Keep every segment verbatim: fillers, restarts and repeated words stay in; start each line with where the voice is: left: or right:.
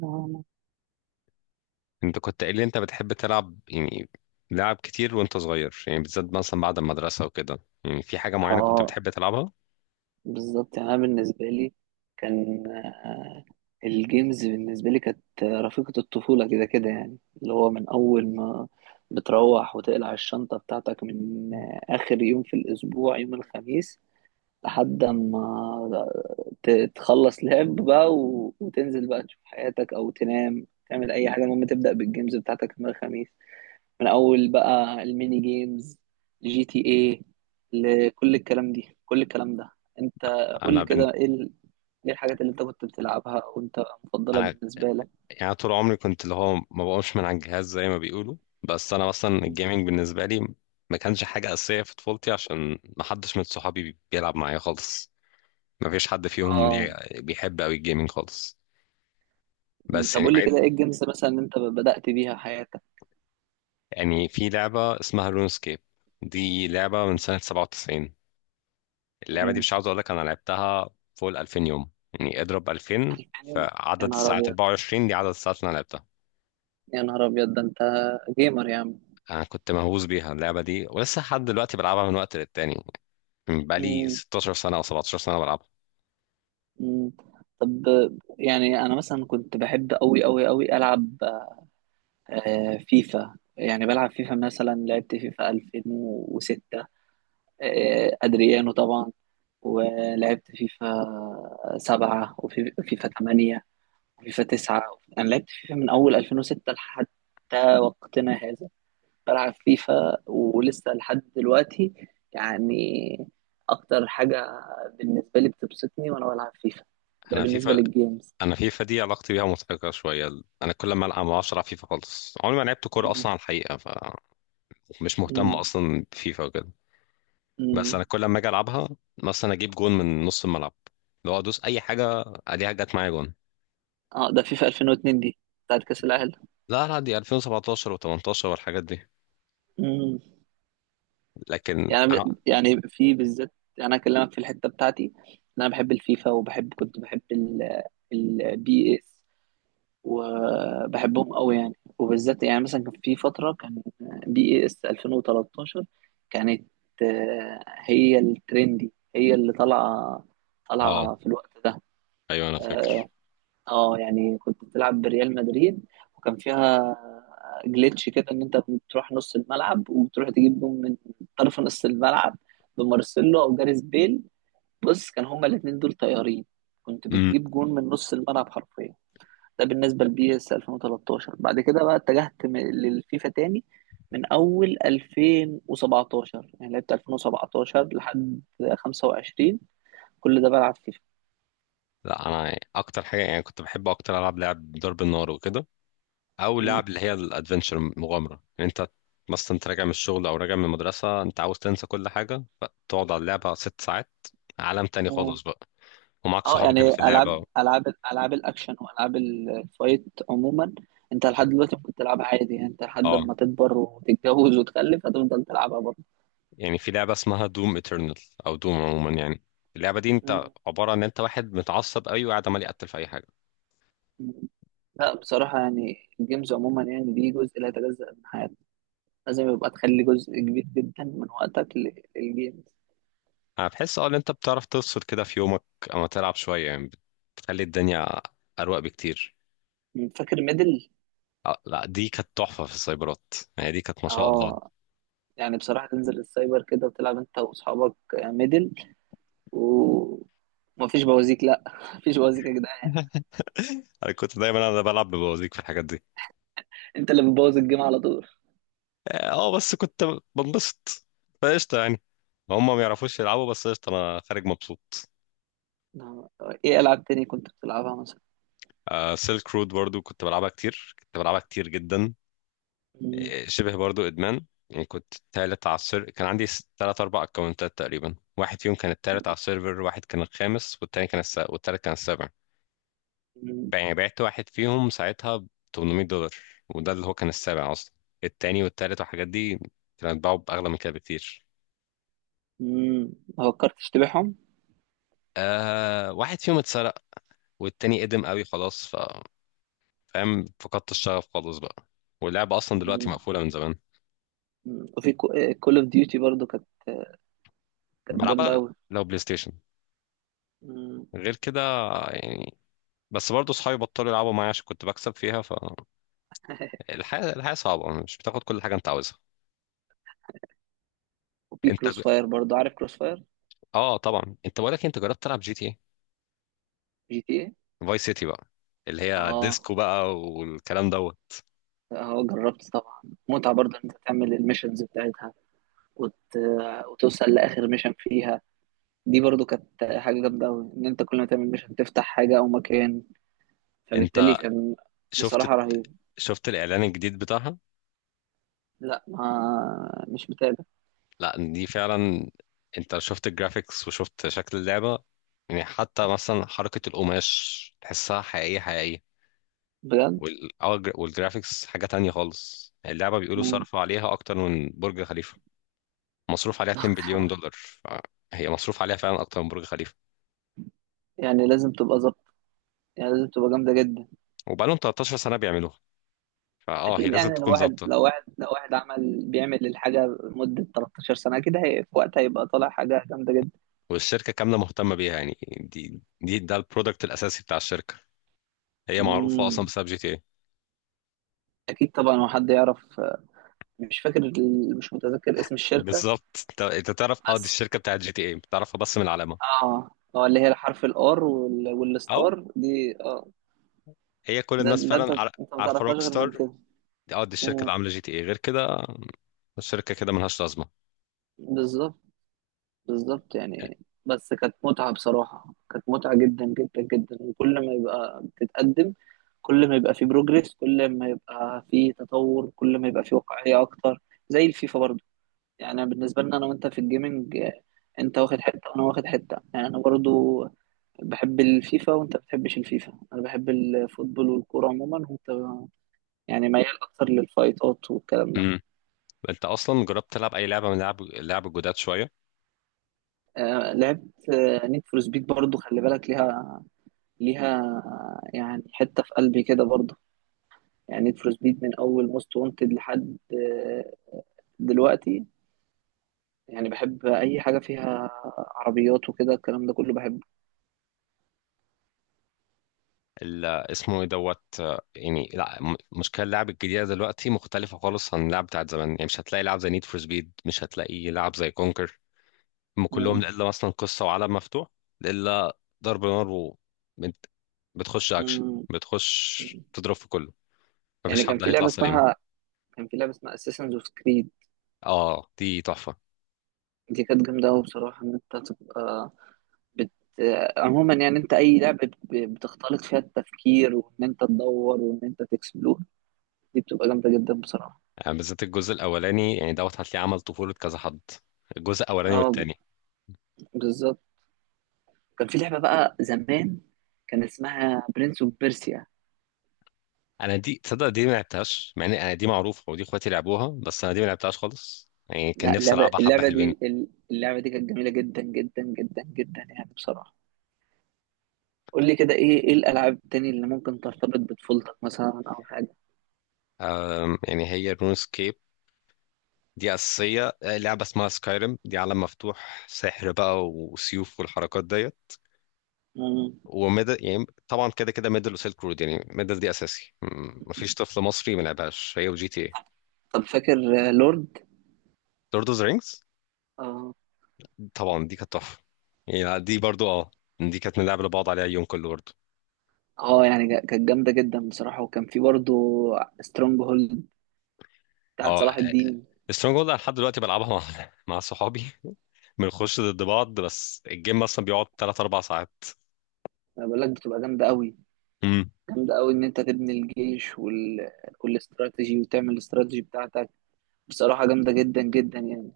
right: نعم.
left: انت كنت قايل لي انت بتحب تلعب، يعني لعب كتير وانت صغير؟ يعني بالذات مثلا بعد المدرسة وكده، يعني في حاجة معينة كنت
right: اه،
left: بتحب تلعبها؟
right: بالظبط. يعني انا بالنسبه لي كان آه، الجيمز بالنسبه لي كانت رفيقه الطفوله، كده كده، يعني اللي هو من اول ما بتروح وتقلع الشنطه بتاعتك من آه، اخر يوم في الاسبوع، يوم الخميس، لحد ما ت- تخلص لعب بقى و- وتنزل بقى تشوف حياتك او تنام، تعمل اي حاجه، المهم تبدا بالجيمز بتاعتك يوم الخميس، من اول بقى الميني جيمز، جي تي ايه، لكل الكلام دي، كل الكلام ده. انت قول
left: انا
right: لي
left: بن...
right: كده ايه ال- ايه الحاجات اللي انت كنت بتلعبها وانت مفضله
left: انا،
right: بالنسبه لك.
left: يعني طول عمري كنت اللي هو ما بقومش من على الجهاز زي ما بيقولوا. بس انا مثلا الجيمنج بالنسبة لي ما كانش حاجة أساسية في طفولتي، عشان ما حدش من صحابي بيلعب معايا خالص. ما فيش حد فيهم
right: اه،
left: ليه بيحب قوي الجيمنج خالص. بس
right: طب
left: يعني
right: قول لي
left: بعيد.
right: كده ايه الجيمز مثلا اللي انت بدأت بيها حياتك.
left: يعني في لعبة اسمها لونسكيب، دي لعبة من سنة سبعة وتسعين. اللعبة دي
right: مم.
left: مش عاوز اقول لك انا لعبتها فوق ال ألفين يوم. يعني اضرب ألفين
right: يعني يا
left: فعدد
right: نهار
left: الساعات
right: ابيض،
left: أربع وعشرين، دي عدد الساعات اللي انا لعبتها.
right: يا نهار ابيض، ده انت جيمر يا عم.
left: انا كنت مهووس بيها اللعبة دي، ولسه لحد دلوقتي بلعبها من وقت للتاني، من بقالي
right: مم.
left: ستاشر سنة او سبعتاشر سنة بلعبها.
right: مم. طب، يعني انا مثلا كنت بحب قوي قوي قوي العب آه، فيفا. يعني بلعب فيفا، مثلا لعبت فيفا ألفين وستة، آه، أدريانو طبعا. ولعبت فيفا سبعة وفيفا تمانية وفيفا تسعة. أنا لعبت فيفا من أول ألفين وستة لحد وقتنا هذا، بلعب فيفا ولسه لحد دلوقتي. يعني أكتر حاجة بالنسبة لي بتبسطني وأنا بلعب فيفا. ده
left: انا
right: بالنسبة
left: فيفا،
right: للجيمز.
left: انا فيفا دي علاقتي بيها مضحكة شوية. انا كل ما العب ما اعرفش العب فيفا خالص. عمري ما لعبت كورة
right: مم.
left: اصلا على الحقيقة، فمش مهتم
right: مم.
left: اصلا بفيفا وكده. بس
right: مم.
left: انا كل ما اجي العبها مثلا اجيب جون من نص الملعب، لو ادوس اي حاجة اديها جت معايا جون.
right: اه، ده فيفا ألفين واتنين دي بتاعت كأس العالم.
left: لا، لا، دي ألفين وسبعة عشر و18 والحاجات دي.
right: مم.
left: لكن
right: يعني
left: اه
right: يعني في بالذات، يعني انا اكلمك في الحته بتاعتي إن انا بحب الفيفا، وبحب كنت بحب ال البي اس وبحبهم قوي. يعني وبالذات، يعني مثلا كان في فتره، كان بي اس ألفين وتلتاشر كانت آه، هي الترندي، هي اللي طالعه
left: آه،
right: طالعه في الوقت ده.
left: ايوه انا فاكر.
right: اه، يعني كنت بتلعب بريال مدريد وكان فيها جليتش كده ان انت بتروح نص الملعب وبتروح تجيب جون من طرف نص الملعب بمارسيلو او جاريث بيل. بص، كان هما الاثنين دول طيارين. كنت
left: امم
right: بتجيب جون من نص الملعب حرفيا. ده بالنسبه لبي اس ألفين وتلتاشر. بعد كده بقى اتجهت م- للفيفا تاني من اول ألفين وسبعتاشر. يعني لعبت ألفين وسبعة عشر لحد خمسة وعشرين، كل ده بلعب فيفا.
left: لا، انا اكتر حاجه يعني كنت بحب اكتر العب لعب ضرب النار وكده، او
right: مم.
left: لعب اللي هي الادفنتشر مغامره. يعني انت مثلا، انت راجع من الشغل او راجع من المدرسه، انت عاوز تنسى كل حاجه فتقعد على اللعبه ست ساعات، عالم تاني خالص بقى، ومعاك
right: اه،
left: صحابك اللي
right: يعني
left: في اللعبه.
right: العاب العاب العاب الاكشن والعاب الفايت عموما، انت لحد دلوقتي ممكن تلعبها عادي. يعني انت لحد
left: اه.
right: ما تكبر وتتجوز وتخلف هتفضل تلعبها برضه.
left: يعني في لعبه اسمها دوم ايترنال، او دوم عموما يعني. اللعبه دي انت
right: مم.
left: عباره عن ان انت واحد متعصب قوي وقاعد عمال يقتل في اي حاجه.
right: لا، بصراحة يعني الجيمز عموما يعني دي جزء لا يتجزأ من حياتك. لازم يبقى تخلي جزء كبير جدا من وقتك لل- للجيمز.
left: انا بحس اه ان انت بتعرف تفصل كده في يومك، اما تلعب شويه يعني، بتخلي الدنيا اروق بكتير.
right: مم. فاكر ميدل؟
left: آه، لا، دي كانت تحفه في السايبرات. يعني دي كانت ما شاء الله.
right: اه، يعني بصراحة تنزل السايبر كده وتلعب انت واصحابك آه، ميدل. ومفيش بوازيك، لا. مفيش بوازيك يا جدعان.
left: انا كنت دايما انا بلعب ببوازيك في الحاجات دي.
right: انت اللي بتبوظ الجيم على طول.
left: اه، آه، بس كنت بنبسط، فقشطه يعني. هم ما يعرفوش يلعبوا، بس قشطه انا خارج مبسوط.
right: نعم. ايه العاب تاني كنت بتلعبها مثلا؟
left: آه سيلك رود برضو كنت بلعبها كتير، كنت بلعبها كتير جدا.
right: مم.
left: شبه برضو ادمان يعني. كنت تالت على السيرفر، كان عندي س- تلات اربع اكونتات تقريبا. واحد فيهم كان التالت على السيرفر، واحد كان الخامس، والتاني كان الس... والتالت كان السابع.
right: مم.
left: بع- يعني بعت واحد فيهم ساعتها ب تمنمية دولار، وده اللي هو كان السابع اصلا. التاني والتالت والحاجات دي كانوا بيتباعوا باغلى من كده بكتير.
right: مم. ما فكرتش تبيعهم؟
left: آه، واحد فيهم اتسرق، والتاني قدم قوي خلاص، ف فاهم، فقدت الشغف خالص بقى. واللعبة اصلا دلوقتي
right: مم.
left: مقفولة من زمان.
right: مم. وفي كول اوف ديوتي برضو كانت كانت جامده
left: بلعبها
right: قوي.
left: لو بلاي ستيشن، غير كده يعني. بس برضه صحابي بطلوا يلعبوا معايا عشان كنت بكسب فيها. فالحياة، الحياة صعبة، مش بتاخد كل حاجة انت عاوزها.
right: وفي
left: انت
right: كروس
left: ج-
right: فاير برضو، عارف كروس فاير؟
left: اه طبعا، انت بقولك انت جربت تلعب جي تي ايه
right: جي تي ايه.
left: فاي سيتي بقى، اللي هي
right: اه،
left: ديسكو بقى والكلام دوت.
right: اه جربت طبعا. متعه برضو ان انت تعمل الميشنز بتاعتها وت... وتوصل لاخر ميشن فيها. دي برضو كانت حاجه جامده قوي، ان انت كل ما تعمل ميشن تفتح حاجه او مكان، فبالتالي
left: انت
right: كان
left: شفت
right: بصراحه رهيب.
left: شفت الاعلان الجديد بتاعها؟
right: لا، ما مش بتاع.
left: لا، دي فعلا. انت شفت الجرافيكس وشفت شكل اللعبة؟ يعني حتى مثلا حركة القماش تحسها حقيقية حقيقية.
right: بجد.
left: وال... اه، والجرافيكس حاجة تانية خالص. اللعبة بيقولوا
right: مم.
left: صرفوا عليها أكتر من برج خليفة. مصروف عليها اتنين بليون دولار، فهي مصروف عليها فعلا اكتر من برج خليفه.
right: يعني لازم تبقى ظابطة، يعني لازم تبقى جامدة جدا.
left: وبقالهم تلتاشر سنه بيعملوها، فاه هي
right: أكيد.
left: لازم
right: يعني لو
left: تكون
right: واحد
left: ظابطه.
right: لو واحد لو واحد عمل بيعمل الحاجة لمدة 13 سنة أكيد هي في وقتها هيبقى طالع حاجة جامدة جدا.
left: والشركه كامله مهتمه بيها. يعني دي دي ده البرودكت الاساسي بتاع الشركه. هي معروفه اصلا
right: مم.
left: بسبب جي تي اي.
right: أكيد طبعا. هو حد يعرف؟ مش فاكر ال- مش متذكر اسم الشركة
left: بالظبط، انت أنت تعرف، اه دي
right: بس.
left: الشركه بتاعت جي تي اي، بتعرفها بس من العلامه.
right: اه، اه، اللي هي حرف الار
left: اه.
right: والستار دي. اه،
left: هي كل
right: ده
left: الناس
right: ده انت،
left: فعلا عار-
right: انت ما
left: عارفه
right: تعرفهاش
left: روك
right: غير من
left: ستار.
right: كده.
left: اه دي الشركه
right: مم.
left: اللي عامله جي تي اي، غير كده الشركه كده ملهاش لازمه.
right: بالظبط، بالظبط. يعني بس كانت متعة بصراحة، كانت متعة جدا جدا جدا. وكل ما يبقى بتتقدم، كل ما يبقى في بروجريس، كل ما يبقى في تطور، كل ما يبقى في واقعية أكتر، زي الفيفا برضو. يعني أنا بالنسبة لنا أنا وأنت في الجيمنج آه، أنت واخد حتة وأنا واخد حتة. يعني أنا برضو بحب الفيفا وأنت بتحبش الفيفا. أنا بحب الفوتبول والكورة عموما، وأنت يعني ميال أكتر للفايتات والكلام ده.
left: امم. انت اصلا جربت تلعب اي لعبه من لعب لعب الجداد شويه؟
right: آه، لعبت نيد فور سبيد برضو، خلي بالك ليها. ليها يعني حتة في قلبي كده برضه. يعني نيد فور سبيد من أول موست وانتد لحد آه، دلوقتي. يعني بحب أي حاجة فيها عربيات وكده، الكلام ده كله بحبه.
left: ال- اسمه ايه دوت، آه، يعني لا م- مشكله اللعب الجديده دلوقتي مختلفه خالص عن اللعب بتاعت زمان. يعني مش هتلاقي لعب زي نيد فور سبيد، مش هتلاقي لعب زي كونكر. هم كلهم
right: مم.
left: الا مثلا قصه وعالم مفتوح، الا ضرب نار و بت- بتخش اكشن،
right: مم.
left: بتخش تضرب في كله،
right: يعني
left: مفيش
right: كان
left: حد
right: في
left: هيطلع
right: لعبة
left: سليم.
right: اسمها كان في لعبة اسمها اساسنز اوف كريد.
left: اه، دي تحفه.
right: دي كانت جامدة أوي بصراحة، إن أنت تبقى بت... عموما، يعني أنت أي لعبة ب- بتختلط فيها التفكير وإن أنت تدور وإن أنت تكسبلور، دي بتبقى جامدة جدا بصراحة.
left: يعني بالذات الجزء الاولاني، يعني دوت هتلاقيه عمل طفوله كذا حد، الجزء الاولاني
right: اه،
left: والتاني.
right: بالظبط. كان في لعبة بقى زمان، كان اسمها برنس اوف بيرسيا.
left: انا دي تصدق دي ما لعبتهاش، مع ان انا دي معروفه ودي اخواتي لعبوها، بس انا دي ما لعبتهاش خالص. يعني كان
right: لا،
left: نفسي
right: اللعبة
left: العبها، حبه
right: اللعبة
left: حلوين.
right: دي اللعبة دي كانت جميلة جدا جدا جدا جدا، يعني بصراحة. قول لي كده ايه، ايه الألعاب التانية اللي ممكن ترتبط بطفولتك مثلا أو حاجة.
left: أم، يعني هي رون سكيب دي اساسيه. آه، لعبه اسمها سكايرم، دي عالم مفتوح سحر بقى وسيوف والحركات ديت.
right: مم.
left: وميدل، يعني طبعا كده كده، ميدل وسيلك رود. يعني ميدل دي اساسي، م- مفيش طفل مصري ما لعبهاش، هي وجي تي اي.
right: طب فاكر آه، لورد؟
left: لورد اوف ذا رينجز.
right: اه،
left: طبعا دي كانت تحفه. يعني دي برضو اه دي كانت بنلعب لبعض عليها يوم كله برضو.
right: اه. يعني جا- كانت جامدة جدا بصراحة. وكان في برضه سترونج هولد بتاعت
left: اه،
right: صلاح الدين.
left: سترونج هولد، أنا لحد دلوقتي بلعبها مع مع صحابي. بنخش ضد بعض، بس الجيم مثلا بيقعد ثلاثة أربعة ساعات.
right: انا بقول لك بتبقى جامدة قوي،
left: امم.
right: جامدة قوي، ان انت تبني الجيش وال... والاستراتيجي، وتعمل الاستراتيجي بتاعتك. بصراحة جامدة جدا جدا يعني.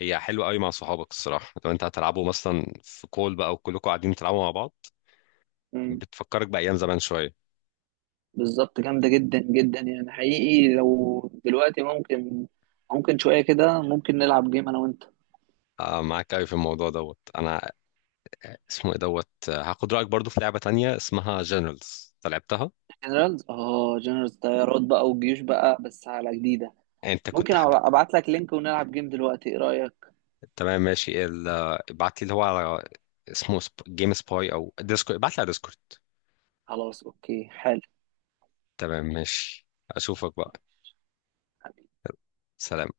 left: هي حلوه قوي مع صحابك الصراحه. لو انت هتلعبوا مثلا في كول بقى وكلكم قاعدين تلعبوا مع بعض،
right: مم.
left: بتفكرك بايام زمان شويه.
right: بالظبط، جامدة جدا جدا يعني. حقيقي لو دلوقتي ممكن، ممكن شوية كده، ممكن نلعب جيم أنا وأنت.
left: آه معاك قوي في الموضوع دوت. انا اسمه ايه دوت، آه، هاخد رايك برضو في لعبه تانية اسمها جنرالز، انت لعبتها؟
right: جنرالز. اه، جنرالز، طيارات بقى وجيوش بقى، بس على جديدة.
left: انت كنت
right: ممكن
left: حب...
right: أبعت لك لينك ونلعب جيم دلوقتي، إيه رأيك؟
left: تمام ماشي ال... ابعت لي اللي هو على، اسمه سب... جيم سباي او ديسكورد، ابعت لي على ديسكورد.
right: خلاص، أوكي، حلو
left: تمام ماشي، اشوفك بقى. سلام.